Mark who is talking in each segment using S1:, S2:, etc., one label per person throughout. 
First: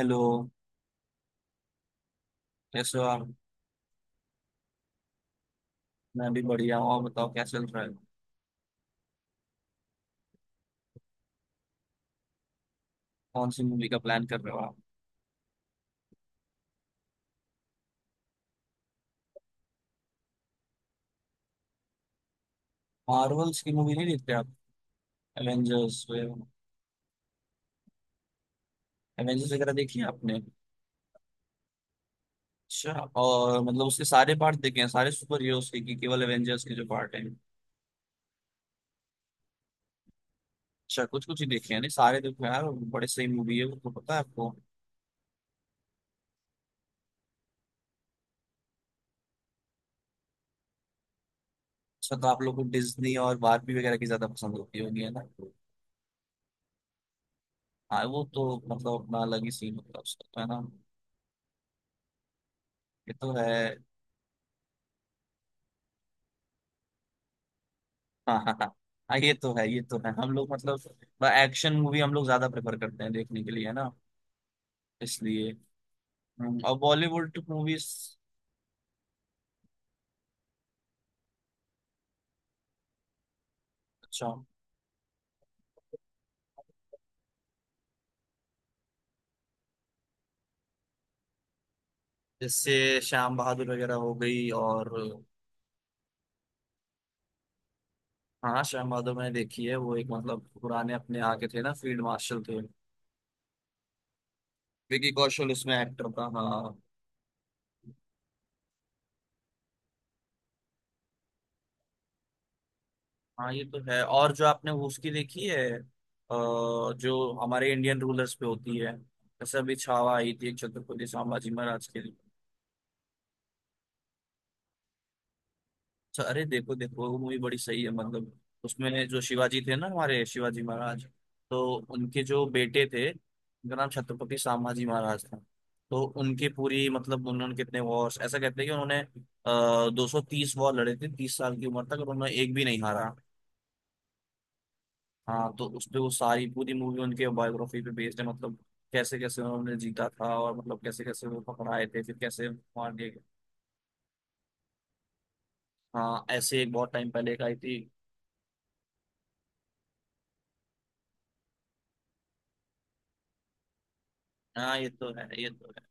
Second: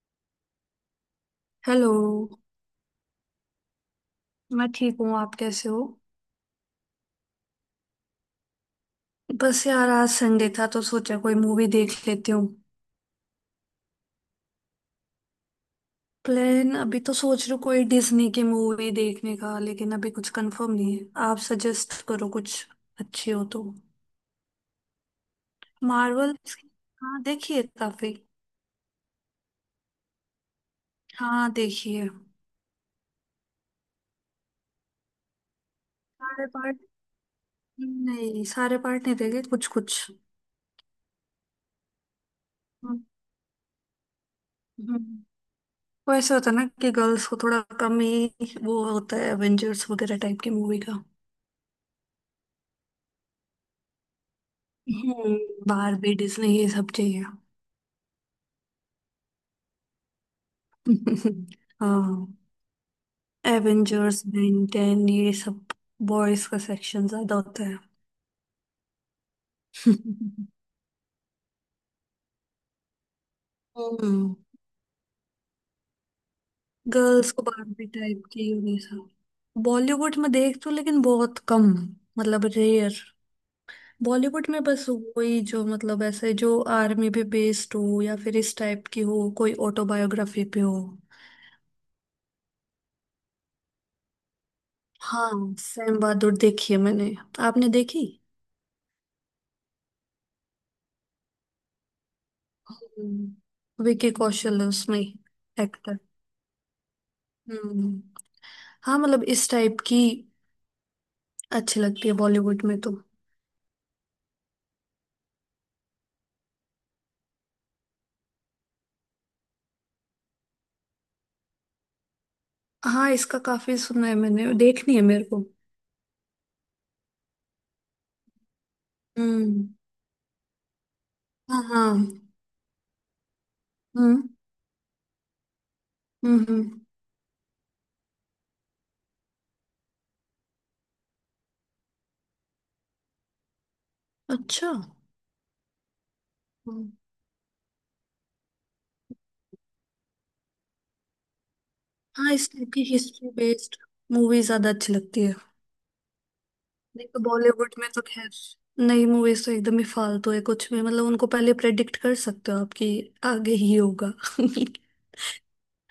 S1: Hello.
S2: Hello.
S1: कैसे हो आप।
S2: मैं ठीक हूँ, आप कैसे हो?
S1: मैं भी बढ़िया हूँ, आप बताओ क्या चल रहा है।
S2: बस यार, आज संडे था तो सोचा कोई मूवी देख लेती हूँ।
S1: कौन सी मूवी का प्लान कर रहे हो आप।
S2: प्लान अभी तो सोच रही हूँ कोई डिज्नी की मूवी देखने का, लेकिन अभी कुछ कंफर्म नहीं है। आप सजेस्ट करो कुछ अच्छी हो
S1: मार्वल्स
S2: तो।
S1: की मूवी नहीं देखते आप? एवेंजर्स।
S2: मार्वल। हाँ, देखिए काफी।
S1: एवेंजर्स वगैरह देखी है आपने?
S2: हाँ, देखिए।
S1: अच्छा। और मतलब उसके सारे पार्ट देखे हैं सारे सुपर हीरोज के कि केवल
S2: सारे
S1: एवेंजर्स के
S2: पार्ट
S1: जो पार्ट हैं।
S2: नहीं, सारे पार्ट नहीं देखे, कुछ कुछ।
S1: अच्छा कुछ कुछ ही देखे हैं? नहीं सारे देखो यार,
S2: हम्म।
S1: बड़े सही मूवी है वो, तो पता है आपको।
S2: हम्म। वो ऐसे होता है ना कि गर्ल्स को थोड़ा कम ही वो होता है एवेंजर्स वगैरह टाइप की मूवी का।
S1: अच्छा तो आप लोग को डिज्नी और बारबी वगैरह की ज्यादा पसंद होती होगी, है ना।
S2: हम्म। बारबी डिज्नी ये सब चाहिए।
S1: हाँ वो तो मतलब अपना अलग ही सीन होता है उसका, तो है ना।
S2: हाँ।
S1: ये तो है।
S2: एवेंजर्स, बेन टेन ये सब बॉयज का सेक्शन ज्यादा होता है।
S1: हाँ हाँ हाँ। हाँ, ये तो है ये तो है, हम लोग मतलब एक्शन मूवी हम लोग ज्यादा प्रेफर करते हैं देखने के लिए, है ना।
S2: हम्म।
S1: इसलिए। और
S2: गर्ल्स को
S1: बॉलीवुड
S2: बारबी
S1: मूवीज।
S2: टाइप की ये सब। बॉलीवुड में देख तो लेकिन बहुत कम, मतलब रेयर।
S1: अच्छा।
S2: बॉलीवुड में बस वही जो मतलब ऐसे जो आर्मी पे बेस्ड हो या फिर इस टाइप की हो, कोई ऑटोबायोग्राफी पे हो।
S1: जैसे श्याम बहादुर वगैरह हो गई, और
S2: हाँ, सैम बहादुर देखी है मैंने। आपने देखी?
S1: हाँ श्याम बहादुर मैंने देखी है, वो एक मतलब पुराने अपने आके थे ना, फील्ड मार्शल थे।
S2: हम्म। विकी कौशल है उसमें।
S1: विकी कौशल उसमें
S2: एक्टर।
S1: एक्टर था, हाँ।
S2: हम्म। हाँ, मतलब इस टाइप की अच्छी लगती है बॉलीवुड में तो।
S1: हाँ ये तो है। और जो आपने वो उसकी देखी है जो हमारे इंडियन रूलर्स पे होती है, जैसे अभी छावा आई थी एक, छत्रपति संभाजी महाराज के लिए।
S2: हाँ, इसका काफी सुना है मैंने, देखनी है मेरे को।
S1: अच्छा अरे देखो देखो वो मूवी बड़ी सही है मतलब, उसमें जो शिवाजी
S2: हम्म।
S1: थे ना, हमारे शिवाजी महाराज, तो
S2: हाँ, हाँ।
S1: उनके जो बेटे थे उनका नाम
S2: हम्म,
S1: छत्रपति संभाजी महाराज था। तो
S2: हम्म,
S1: उनकी पूरी मतलब उन्होंने कितने वॉर्स, ऐसा कहते हैं कि उन्होंने 230 वॉर लड़े थे 30 साल की उम्र तक, और उन्होंने एक भी नहीं हारा।
S2: अच्छा।
S1: हाँ तो उस पे वो सारी पूरी
S2: हम्म।
S1: मूवी उनके बायोग्राफी पे बेस्ड है मतलब, कैसे कैसे उन्होंने जीता था, और मतलब कैसे कैसे वो पकड़ाए थे फिर
S2: हाँ,
S1: कैसे
S2: इस टाइप की
S1: मार दिए गए।
S2: हिस्ट्री बेस्ड मूवी ज्यादा अच्छी लगती है।
S1: हाँ ऐसे एक बहुत
S2: नहीं
S1: टाइम
S2: तो
S1: पहले एक आई
S2: बॉलीवुड
S1: थी।
S2: में तो खैर नई मूवीज तो एकदम ही फालतू है, कुछ भी मतलब उनको पहले प्रेडिक्ट कर सकते हो आपकी आगे ही होगा।
S1: हाँ ये तो है ये तो है।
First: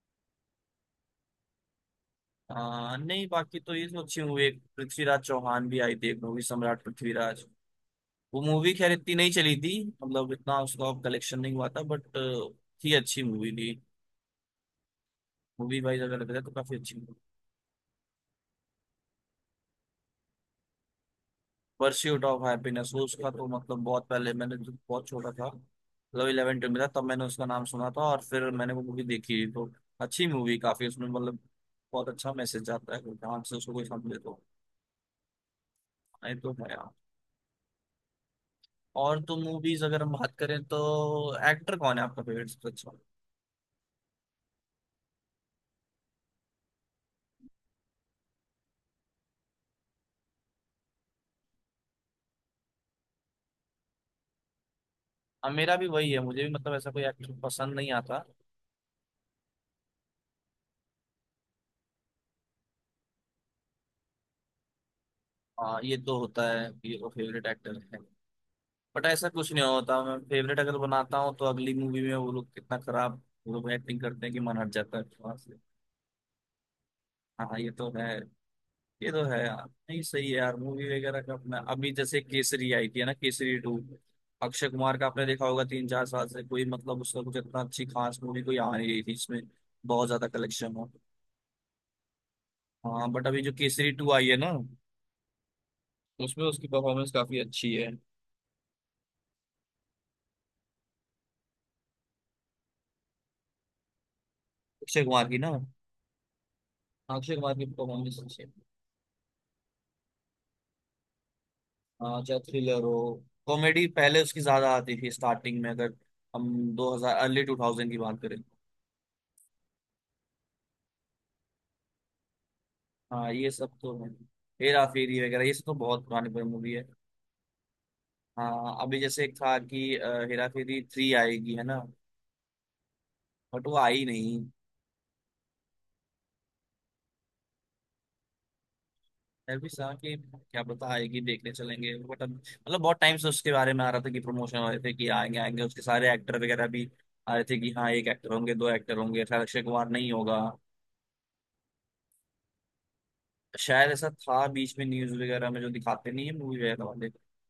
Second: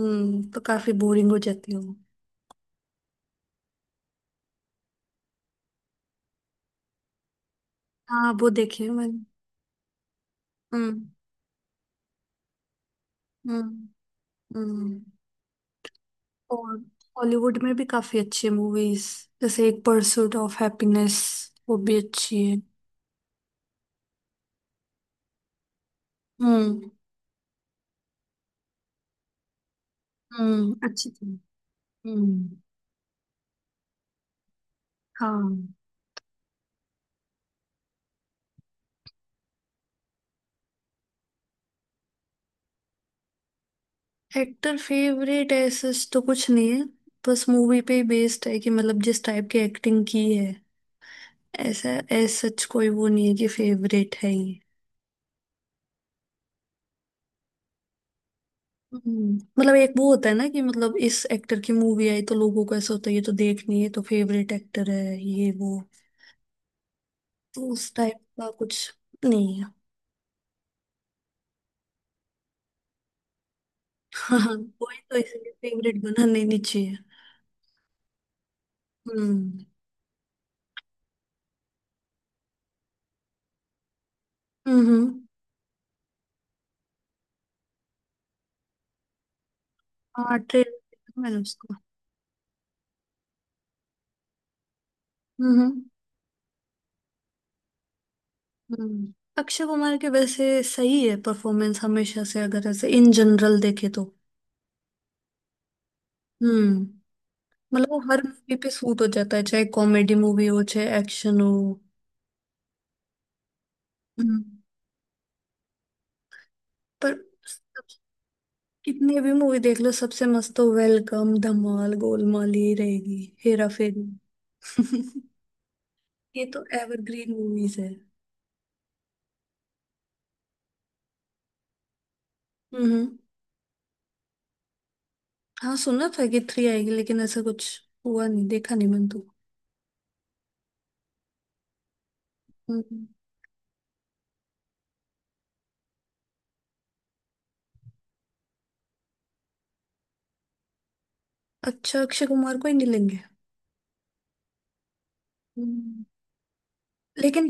S2: हम्म, तो काफी बोरिंग हो जाती है।
S1: हाँ नहीं बाकी तो ये सोची हुई, एक पृथ्वीराज चौहान भी आई थी एक मूवी, सम्राट पृथ्वीराज।
S2: हाँ,
S1: वो
S2: वो
S1: मूवी
S2: देखे हैं
S1: खैर इतनी
S2: मैंने।
S1: नहीं चली थी, मतलब इतना उसका
S2: हम्म,
S1: कलेक्शन नहीं हुआ था बट थी, अच्छी मूवी थी।
S2: हम्म, हम्म।
S1: मूवी वाइज अगर देखा जाए तो काफी
S2: और
S1: अच्छी।
S2: हॉलीवुड में भी काफी अच्छी मूवीज जैसे एक परसूट ऑफ हैप्पीनेस, वो भी
S1: परस्यूट ऑफ
S2: अच्छी है।
S1: हैप्पीनेस, वो उसका तो मतलब बहुत पहले मैंने जब बहुत छोटा था, मतलब इलेवन ट्वेल्व में था
S2: हम्म।
S1: तब मैंने उसका नाम सुना था, और फिर मैंने वो मूवी देखी तो अच्छी मूवी, काफी
S2: हम्म,
S1: उसमें
S2: अच्छी थी।
S1: मतलब बहुत अच्छा
S2: हम्म।
S1: मैसेज आता है, ध्यान से उसको कोई समझे तो।
S2: हाँ।
S1: नहीं तो है। और तो मूवीज अगर हम बात करें तो, एक्टर कौन है आपका फेवरेट सबसे अच्छा?
S2: एक्टर फेवरेट ऐसा तो कुछ नहीं है, बस मूवी पे ही बेस्ड है कि मतलब जिस टाइप की एक्टिंग की है। ऐसा ऐसा सच कोई वो नहीं है कि फेवरेट है ये।
S1: हाँ, मेरा भी वही है, मुझे भी मतलब ऐसा कोई एक्टर पसंद नहीं आता।
S2: मतलब एक वो होता है ना कि मतलब इस एक्टर की मूवी आई तो लोगों को ऐसा होता है ये तो देखनी है ये तो फेवरेट एक्टर है ये वो,
S1: हाँ ये तो होता है कि वो फेवरेट
S2: तो
S1: एक्टर
S2: उस
S1: है,
S2: टाइप का कुछ
S1: बट ऐसा कुछ
S2: नहीं
S1: नहीं
S2: है।
S1: होता। मैं फेवरेट अगर बनाता हूँ तो अगली मूवी में वो लोग कितना खराब, वो लोग एक्टिंग करते हैं कि
S2: हाँ,
S1: मन हट
S2: कोई
S1: जाता है
S2: तो
S1: वहां
S2: इसलिए
S1: से।
S2: फेवरेट बनाना ही नहीं चाहिए।
S1: हाँ ये तो है यार।
S2: हम्म,
S1: नहीं सही है यार, मूवी वगैरह का अपना अभी जैसे केसरी आई थी है ना, केसरी टू। अक्षय
S2: हम्म,
S1: कुमार का आपने देखा होगा, तीन चार साल से कोई मतलब उसका कुछ इतना अच्छी खास मूवी कोई आ नहीं रही थी, इसमें बहुत ज्यादा
S2: हाँ, ट्रेलर
S1: कलेक्शन हो।
S2: देखा मैंने उसको।
S1: हाँ बट अभी जो केसरी टू आई है ना,
S2: हम्म, हम्म,
S1: उसमें उसकी परफॉर्मेंस काफी अच्छी है।
S2: अक्षय कुमार के वैसे सही है परफॉर्मेंस हमेशा से, अगर ऐसे इन जनरल देखे तो।
S1: अक्षय कुमार की ना हाँ,
S2: हम्म,
S1: अक्षय कुमार की
S2: मतलब वो
S1: परफॉर्मेंस
S2: हर
S1: अच्छी है।
S2: मूवी पे सूट हो जाता है चाहे कॉमेडी मूवी हो चाहे एक्शन हो।
S1: हाँ, चाहे थ्रिलर हो। कॉमेडी पहले उसकी
S2: हम्म।
S1: ज्यादा आती थी स्टार्टिंग में, अगर हम दो
S2: पर
S1: हजार अर्ली टू थाउजेंड की बात करें।
S2: कितनी भी मूवी देख लो सबसे मस्त तो वेलकम, धमाल, गोलमाल ही रहेगी।
S1: हाँ ये
S2: हेरा
S1: सब तो
S2: फेरी।
S1: है। हेरा फेरी वगैरह ये सब तो बहुत पुरानी
S2: ये
S1: पुरानी
S2: तो
S1: मूवी है।
S2: एवरग्रीन मूवीज है।
S1: हाँ अभी जैसे एक था कि हेरा फेरी थ्री आएगी, है ना।
S2: हम्म।
S1: बट वो आई नहीं।
S2: हाँ, सुना था कि 3 आएगी लेकिन ऐसा कुछ हुआ नहीं, देखा नहीं मैंने तो।
S1: मैं भी सोचा कि क्या पता आएगी देखने चलेंगे, बट अब मतलब बहुत
S2: हम्म।
S1: टाइम से उसके बारे में आ रहा था कि प्रमोशन हो रहे थे कि आएंगे आएंगे उसके सारे एक्टर वगैरह भी आ रहे थे, कि हाँ एक एक्टर होंगे दो एक्टर होंगे, शायद अक्षय कुमार नहीं होगा।
S2: अच्छा, अक्षय कुमार को ही नहीं लेंगे?
S1: शायद ऐसा था बीच में, न्यूज वगैरह में जो
S2: हम्म।
S1: दिखाते नहीं है मूवी वगैरह वाले।
S2: लेकिन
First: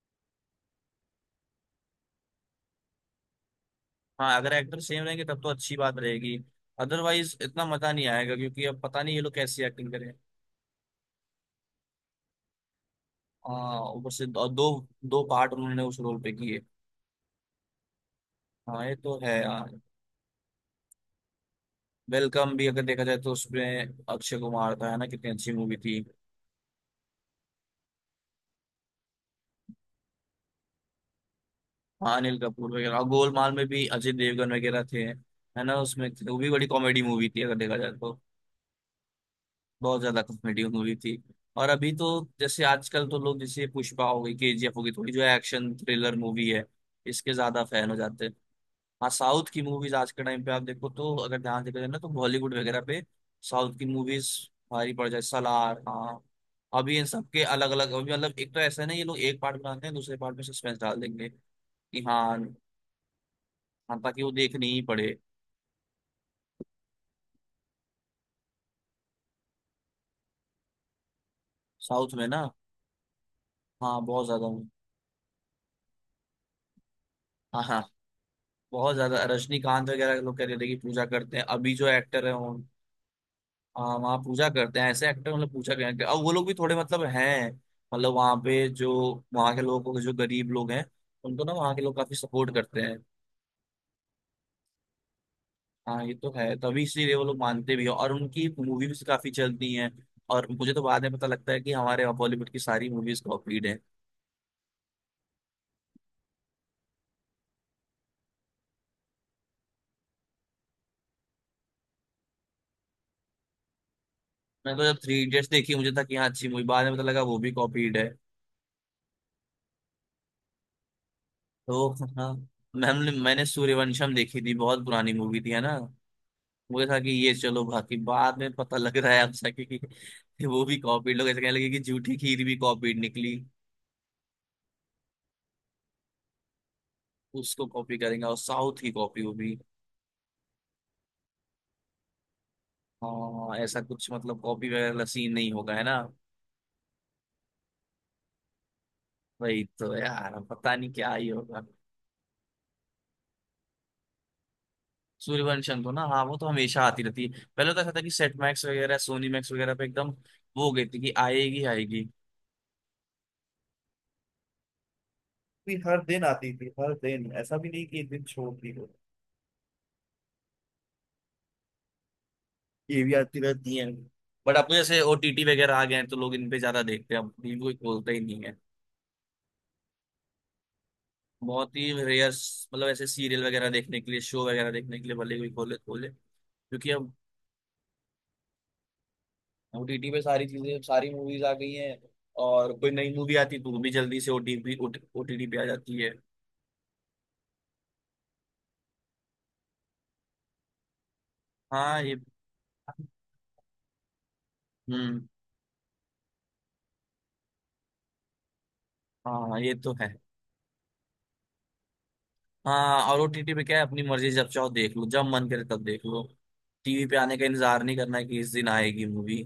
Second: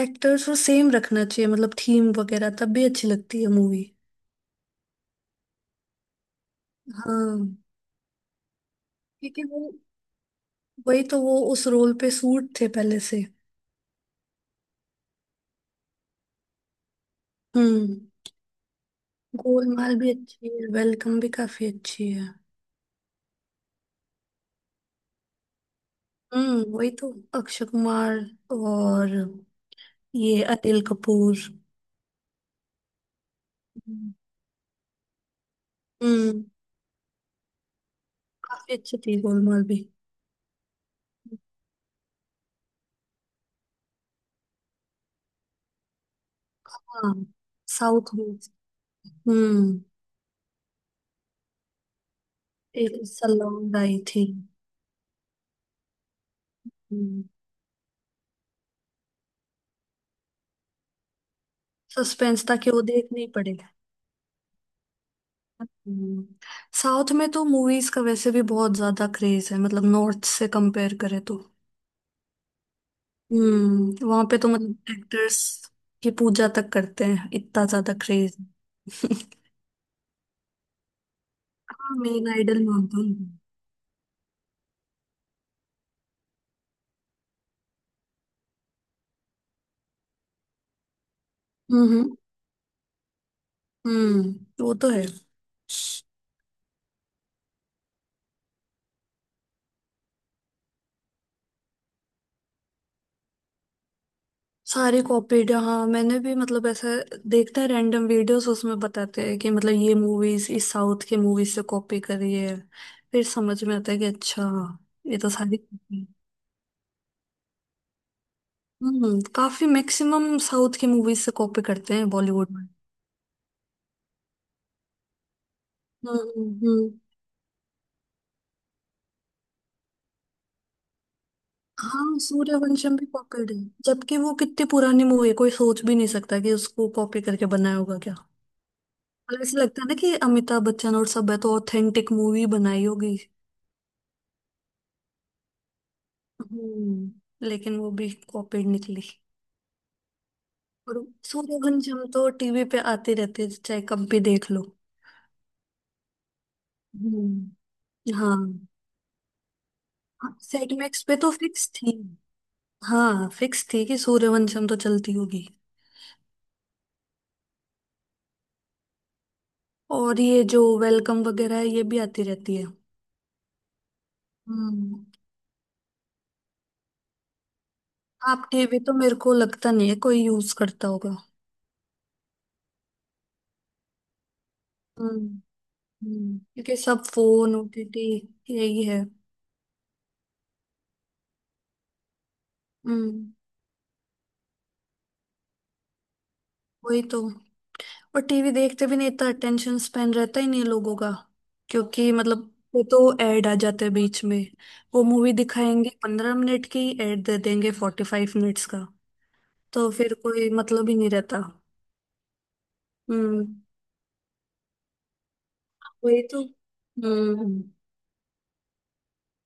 S2: एक्टर्स को सेम रखना चाहिए, मतलब थीम वगैरह तब भी अच्छी लगती है मूवी।
S1: हाँ अगर एक्टर सेम रहेंगे तब तो अच्छी बात रहेगी, अदरवाइज
S2: हाँ,
S1: इतना मजा नहीं आएगा क्योंकि अब पता नहीं ये लोग
S2: क्योंकि
S1: कैसी
S2: वो
S1: एक्टिंग करें।
S2: वही तो वो उस रोल पे सूट थे पहले से।
S1: हाँ ऊपर से दो दो, दो पार्ट उन्होंने उस रोल पे किए।
S2: हम्म।
S1: हाँ ये तो है यार।
S2: गोलमाल भी अच्छी है, वेलकम भी काफी अच्छी है।
S1: वेलकम भी अगर देखा जाए तो उसमें अक्षय कुमार था, है ना, कितनी अच्छी मूवी थी।
S2: हम्म, वही तो। अक्षय कुमार और ये अनिल कपूर।
S1: हाँ अनिल कपूर वगैरह, और गोलमाल में भी अजय
S2: हम्म।
S1: देवगन वगैरह थे, है ना उसमें, वो
S2: हम्म,
S1: भी बड़ी कॉमेडी मूवी थी अगर देखा जाए तो।
S2: काफी अच्छी थी गोलमाल भी।
S1: बहुत ज्यादा कॉमेडी मूवी थी। और अभी तो जैसे आजकल तो लोग जैसे पुष्पा हो गई, केजीएफ हो गई, थोड़ी जो एक्शन थ्रिलर मूवी है
S2: हाँ,
S1: इसके ज्यादा फैन हो
S2: साउथ
S1: जाते
S2: में।
S1: हैं। हाँ साउथ की
S2: हम्म।
S1: मूवीज आज के टाइम पे आप देखो तो, अगर ध्यान देखा जाए ना तो बॉलीवुड वगैरह
S2: एक
S1: पे
S2: सलाउंड
S1: साउथ की
S2: आई थी।
S1: मूवीज भारी पड़ जाए। सलार हाँ। अभी इन
S2: हम्म।
S1: सब के अलग अलग, अभी मतलब एक तो ऐसा है ना, ये लोग एक पार्ट बनाते हैं दूसरे पार्ट में सस्पेंस डाल देंगे कि हाँ।
S2: सस्पेंस था कि वो देखनी पड़ेगा।
S1: हाँ ताकि वो देखनी ही पड़े।
S2: हम्म। साउथ में तो मूवीज का वैसे भी बहुत ज्यादा क्रेज है, मतलब नॉर्थ से कंपेयर करें तो।
S1: साउथ में ना हाँ
S2: हम्म, वहां
S1: बहुत
S2: पे
S1: ज्यादा।
S2: तो मतलब एक्टर्स की पूजा तक करते हैं,
S1: हाँ
S2: इतना
S1: हाँ
S2: ज्यादा क्रेज।
S1: बहुत ज्यादा, रजनीकांत वगैरह, लोग कह रहे थे कि पूजा करते हैं अभी जो एक्टर
S2: मेन
S1: है।
S2: आइडल मानता
S1: वहाँ पूजा करते हैं ऐसे एक्टर, मतलब पूजा करेंगे, अब वो लोग भी थोड़े मतलब हैं। मतलब वहाँ पे जो, वहाँ के लोगों को, जो गरीब लोग हैं उनको ना वहाँ के लोग काफी
S2: हूँ।
S1: सपोर्ट करते हैं।
S2: हम्म। वो तो है।
S1: हाँ ये तो है, तभी इसीलिए वो लोग मानते भी हैं, और उनकी मूवी भी काफी चलती हैं। और मुझे तो बाद में पता लगता है कि हमारे बॉलीवुड की सारी मूवीज कॉपीड है।
S2: सारी कॉपीड? हाँ, मैंने भी मतलब ऐसा देखते हैं रैंडम वीडियोस, उसमें बताते हैं कि मतलब ये मूवीज इस साउथ के मूवीज से कॉपी करी है। फिर समझ में आता है कि अच्छा।
S1: मैं तो जब
S2: ये
S1: थ्री
S2: तो
S1: इडियट्स
S2: सारी
S1: देखी मुझे
S2: copy
S1: था
S2: है।
S1: कि हाँ अच्छी मूवी, बाद में पता लगा वो भी कॉपीड है।
S2: हम्म, काफी मैक्सिमम साउथ की मूवीज से कॉपी
S1: तो
S2: करते हैं
S1: हाँ
S2: बॉलीवुड में।
S1: मैंने मैंने सूर्यवंशम देखी थी, बहुत पुरानी मूवी थी, है ना।
S2: हम्म, हम्म,
S1: मुझे था कि ये चलो बाकी, बाद में पता लग रहा है अब सके कि वो भी कॉपीड, लोग ऐसे कहने लगे कि झूठी
S2: हाँ,
S1: खीर भी
S2: सूर्यवंशम
S1: कॉपीड
S2: भी
S1: निकली।
S2: कॉपीड है। जबकि वो कितनी पुरानी मूवी है, कोई सोच भी नहीं सकता कि उसको कॉपी करके
S1: उसको
S2: बनाया
S1: कॉपी
S2: होगा क्या।
S1: करेंगे, और साउथ की कॉपी वो
S2: मतलब
S1: भी।
S2: ऐसे लगता है ना कि अमिताभ बच्चन और सब है तो ऑथेंटिक मूवी बनाई होगी।
S1: हाँ ऐसा कुछ मतलब कॉपी वगैरह वाला सीन नहीं होगा, है ना।
S2: हम्म, लेकिन वो भी कॉपीड निकली।
S1: वही तो यार, अब पता नहीं
S2: और
S1: क्या ही होगा।
S2: सूर्यवंश हम तो टीवी पे आते रहते हैं, चाहे कब भी देख लो।
S1: सूर्यवंशम तो ना हाँ वो तो हमेशा आती रहती है,
S2: हम्म।
S1: पहले तो ऐसा था कि सेट
S2: हाँ,
S1: मैक्स वगैरह सोनी मैक्स वगैरह पे एकदम वो हो गई थी
S2: सेटमैक्स
S1: कि
S2: पे तो
S1: आएगी
S2: फिक्स थी।
S1: आएगी।
S2: हाँ, फिक्स थी कि सूर्यवंशम तो चलती होगी।
S1: भी हर दिन आती थी हर दिन, ऐसा भी नहीं कि एक दिन छोड़ दी हो।
S2: और ये जो वेलकम वगैरह है ये भी आती रहती है।
S1: ये भी आती रहती है, बट अब जैसे
S2: हम्म।
S1: ओटीटी वगैरह आ गए हैं तो लोग इन पे ज्यादा देखते हैं, अब भी कोई खोलता ही नहीं
S2: आप
S1: है।
S2: टीवी तो मेरे को लगता नहीं है कोई यूज करता होगा।
S1: बहुत ही रेयर, मतलब ऐसे सीरियल वगैरह देखने के लिए शो वगैरह देखने के लिए
S2: हम्म।
S1: भले कोई खोले खोले,
S2: हम्म, क्योंकि
S1: क्योंकि
S2: सब
S1: अब
S2: फोन ओटीटी यही है।
S1: ओटीटी पे सारी चीजें सारी मूवीज आ गई हैं। और कोई नई
S2: हम्म,
S1: मूवी आती तो वो भी जल्दी से ओटीपी ओटीटी पे आ जाती है।
S2: वही तो। और टीवी देखते भी नहीं, इतना अटेंशन स्पेन रहता ही नहीं है लोगों का,
S1: हाँ
S2: क्योंकि
S1: ये।
S2: मतलब वो तो ऐड आ जाते हैं बीच में। वो
S1: हम्म।
S2: मूवी दिखाएंगे 15 मिनट की, ऐड दे देंगे 45 मिनट्स का।
S1: हाँ ये
S2: तो
S1: तो है।
S2: फिर कोई मतलब ही नहीं रहता।
S1: हाँ और ओटीटी
S2: हम्म,
S1: पे क्या है, अपनी मर्जी जब चाहो देख लो, जब मन करे तब देख लो।
S2: वही तो।
S1: टीवी पे आने का
S2: हम्म,
S1: इंतजार नहीं करना है कि इस दिन आएगी मूवी।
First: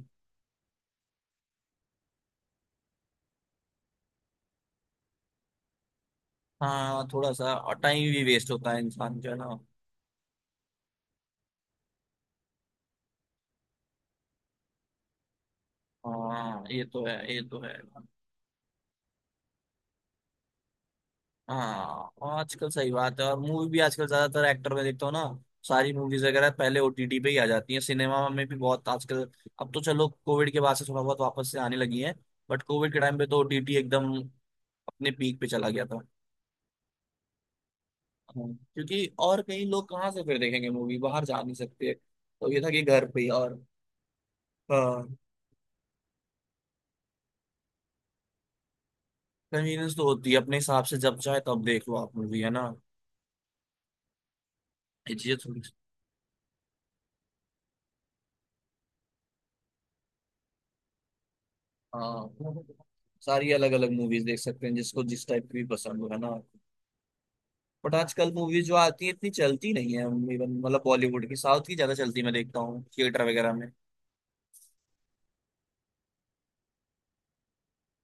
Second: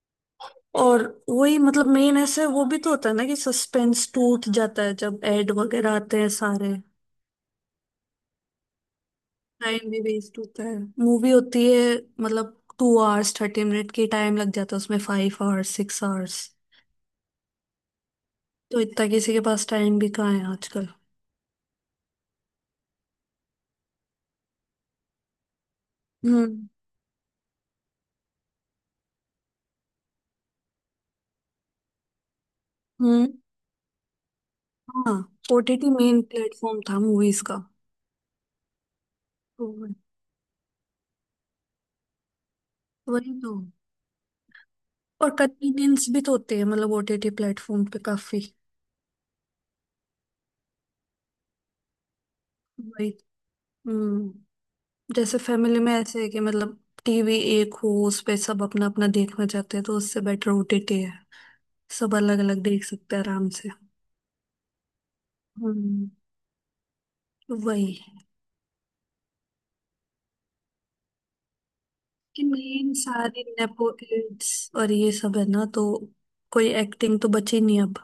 S2: और वही मतलब मेन ऐसे वो भी तो होता है ना कि सस्पेंस टूट जाता है जब ऐड वगैरह आते हैं सारे।
S1: हाँ थोड़ा सा और टाइम भी वेस्ट होता है इंसान का ना।
S2: टाइम भी वेस्ट होता है, मूवी होती है मतलब 2 आवर्स 30 मिनट की, टाइम लग जाता है उसमें 5 आवर्स 6 आवर्स।
S1: हाँ ये तो है ये तो है।
S2: तो इतना किसी के पास टाइम भी कहाँ है आजकल।
S1: हाँ और आजकल सही बात है, और मूवी भी आजकल ज्यादातर एक्टर में देखता हूँ ना, सारी मूवीज वगैरह
S2: हम्म।
S1: पहले ओटीटी पे ही आ जाती हैं, सिनेमा में भी बहुत आजकल। अब तो चलो कोविड के बाद से थोड़ा बहुत वापस से आने लगी है, बट कोविड के टाइम पे
S2: हम्म।
S1: तो ओटीटी एकदम अपने
S2: हाँ,
S1: पीक पे चला गया
S2: ओटीटी
S1: था।
S2: मेन प्लेटफॉर्म था मूवीज का।
S1: हाँ, क्योंकि और कहीं
S2: तो
S1: लोग कहाँ से फिर देखेंगे मूवी, बाहर जा नहीं सकते तो ये था कि घर पे ही।
S2: वही तो।
S1: और
S2: और कन्वीनियंस भी तो होते हैं, मतलब ओटीटी प्लेटफॉर्म पे काफी।
S1: कन्वीनियंस तो होती है अपने हिसाब से, जब चाहे तब देख लो आप मूवी, है ना।
S2: वही। हम्म,
S1: ये चीजें
S2: जैसे
S1: थोड़ी।
S2: फैमिली में ऐसे है कि मतलब टीवी एक हो उस पे सब अपना अपना देखना चाहते हैं, तो उससे बेटर ओटीटी है। सब
S1: हाँ
S2: अलग अलग देख सकते हैं आराम
S1: सारी
S2: से।
S1: अलग अलग मूवीज देख सकते हैं, जिसको जिस टाइप की भी पसंद हो,
S2: हम्म,
S1: है ना।
S2: वही।
S1: बट आजकल मूवीज जो आती है इतनी चलती नहीं है, इवन मतलब बॉलीवुड की, साउथ की ज्यादा चलती मैं
S2: कि
S1: देखता हूँ
S2: मेन
S1: थिएटर
S2: सारे
S1: वगैरह में।
S2: नेपो किड्स और ये सब है ना तो कोई एक्टिंग तो बची नहीं अब।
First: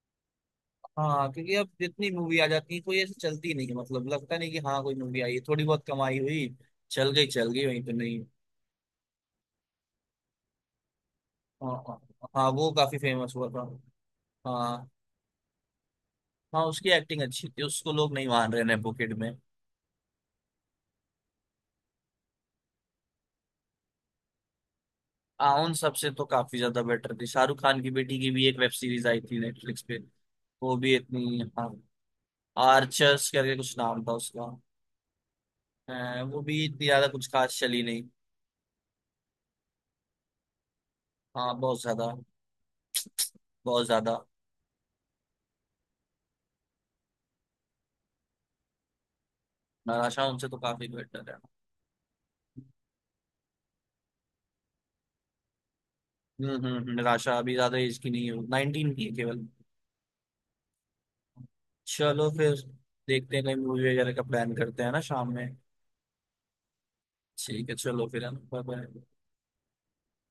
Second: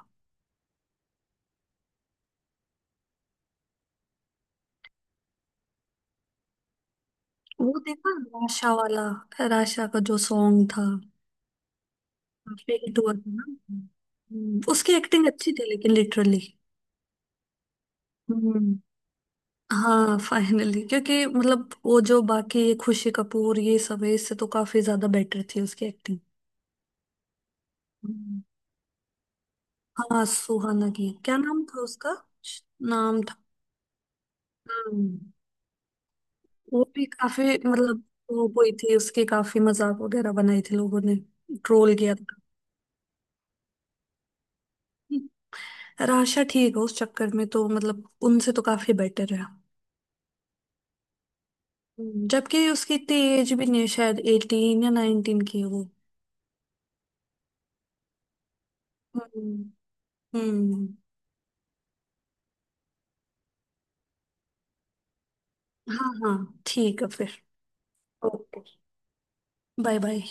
S1: हाँ क्योंकि अब जितनी मूवी आ जाती है कोई ऐसी चलती नहीं है, मतलब लगता नहीं कि हाँ कोई मूवी आई है थोड़ी बहुत कमाई हुई। चल गई
S2: वो
S1: वहीं पे
S2: देखा
S1: नहीं।
S2: राशा वाला? राशा का जो सॉन्ग था
S1: हाँ हाँ। हाँ, वो
S2: काफी
S1: काफी
S2: हिट हुआ था
S1: फेमस
S2: ना।
S1: हुआ था। हाँ।
S2: उसकी एक्टिंग अच्छी थी लेकिन लिटरली।
S1: हाँ उसकी एक्टिंग अच्छी थी, उसको लोग नहीं मान रहे
S2: हम्म।
S1: नेपोकिड में।
S2: हाँ, फाइनली क्योंकि मतलब वो जो बाकी ये खुशी कपूर ये सब है इससे तो काफी ज्यादा बेटर
S1: हाँ
S2: थी
S1: उन
S2: उसकी
S1: सबसे
S2: एक्टिंग।
S1: तो काफी ज्यादा बेटर थी, शाहरुख खान की बेटी की
S2: हम्म।
S1: भी एक वेब सीरीज आई थी नेटफ्लिक्स पे।
S2: हाँ,
S1: वो
S2: सुहाना
S1: भी
S2: की क्या
S1: इतनी
S2: नाम
S1: हाँ,
S2: था उसका? नाम
S1: आर्चर्स
S2: था।
S1: करके कुछ नाम था उसका।
S2: हम्म,
S1: वो भी
S2: वो
S1: इतनी
S2: भी
S1: ज्यादा कुछ
S2: काफी
S1: खास चली नहीं।
S2: मतलब वो हुई थी, उसके काफी मजाक वगैरह बनाए थे लोगों ने।
S1: हाँ बहुत
S2: ट्रोल
S1: ज्यादा।
S2: किया था।
S1: बहुत ज्यादा।
S2: यार आशा ठीक है, उस चक्कर में तो मतलब उनसे तो काफी बेटर है।
S1: निराशा उनसे तो काफी बेटर है।
S2: जबकि उसकी इतनी एज भी नहीं है, शायद 18 या 19 की है वो।
S1: निराशा अभी ज्यादा एज की नहीं है, 19 की है केवल।
S2: हम्म। हम्म।
S1: चलो फिर देखते हैं कहीं मूवी वगैरह का प्लान करते हैं ना शाम में।
S2: हाँ, हाँ ठीक है फिर।
S1: ठीक है चलो फिर है ना,
S2: okay.
S1: Bye bye.
S2: Bye bye.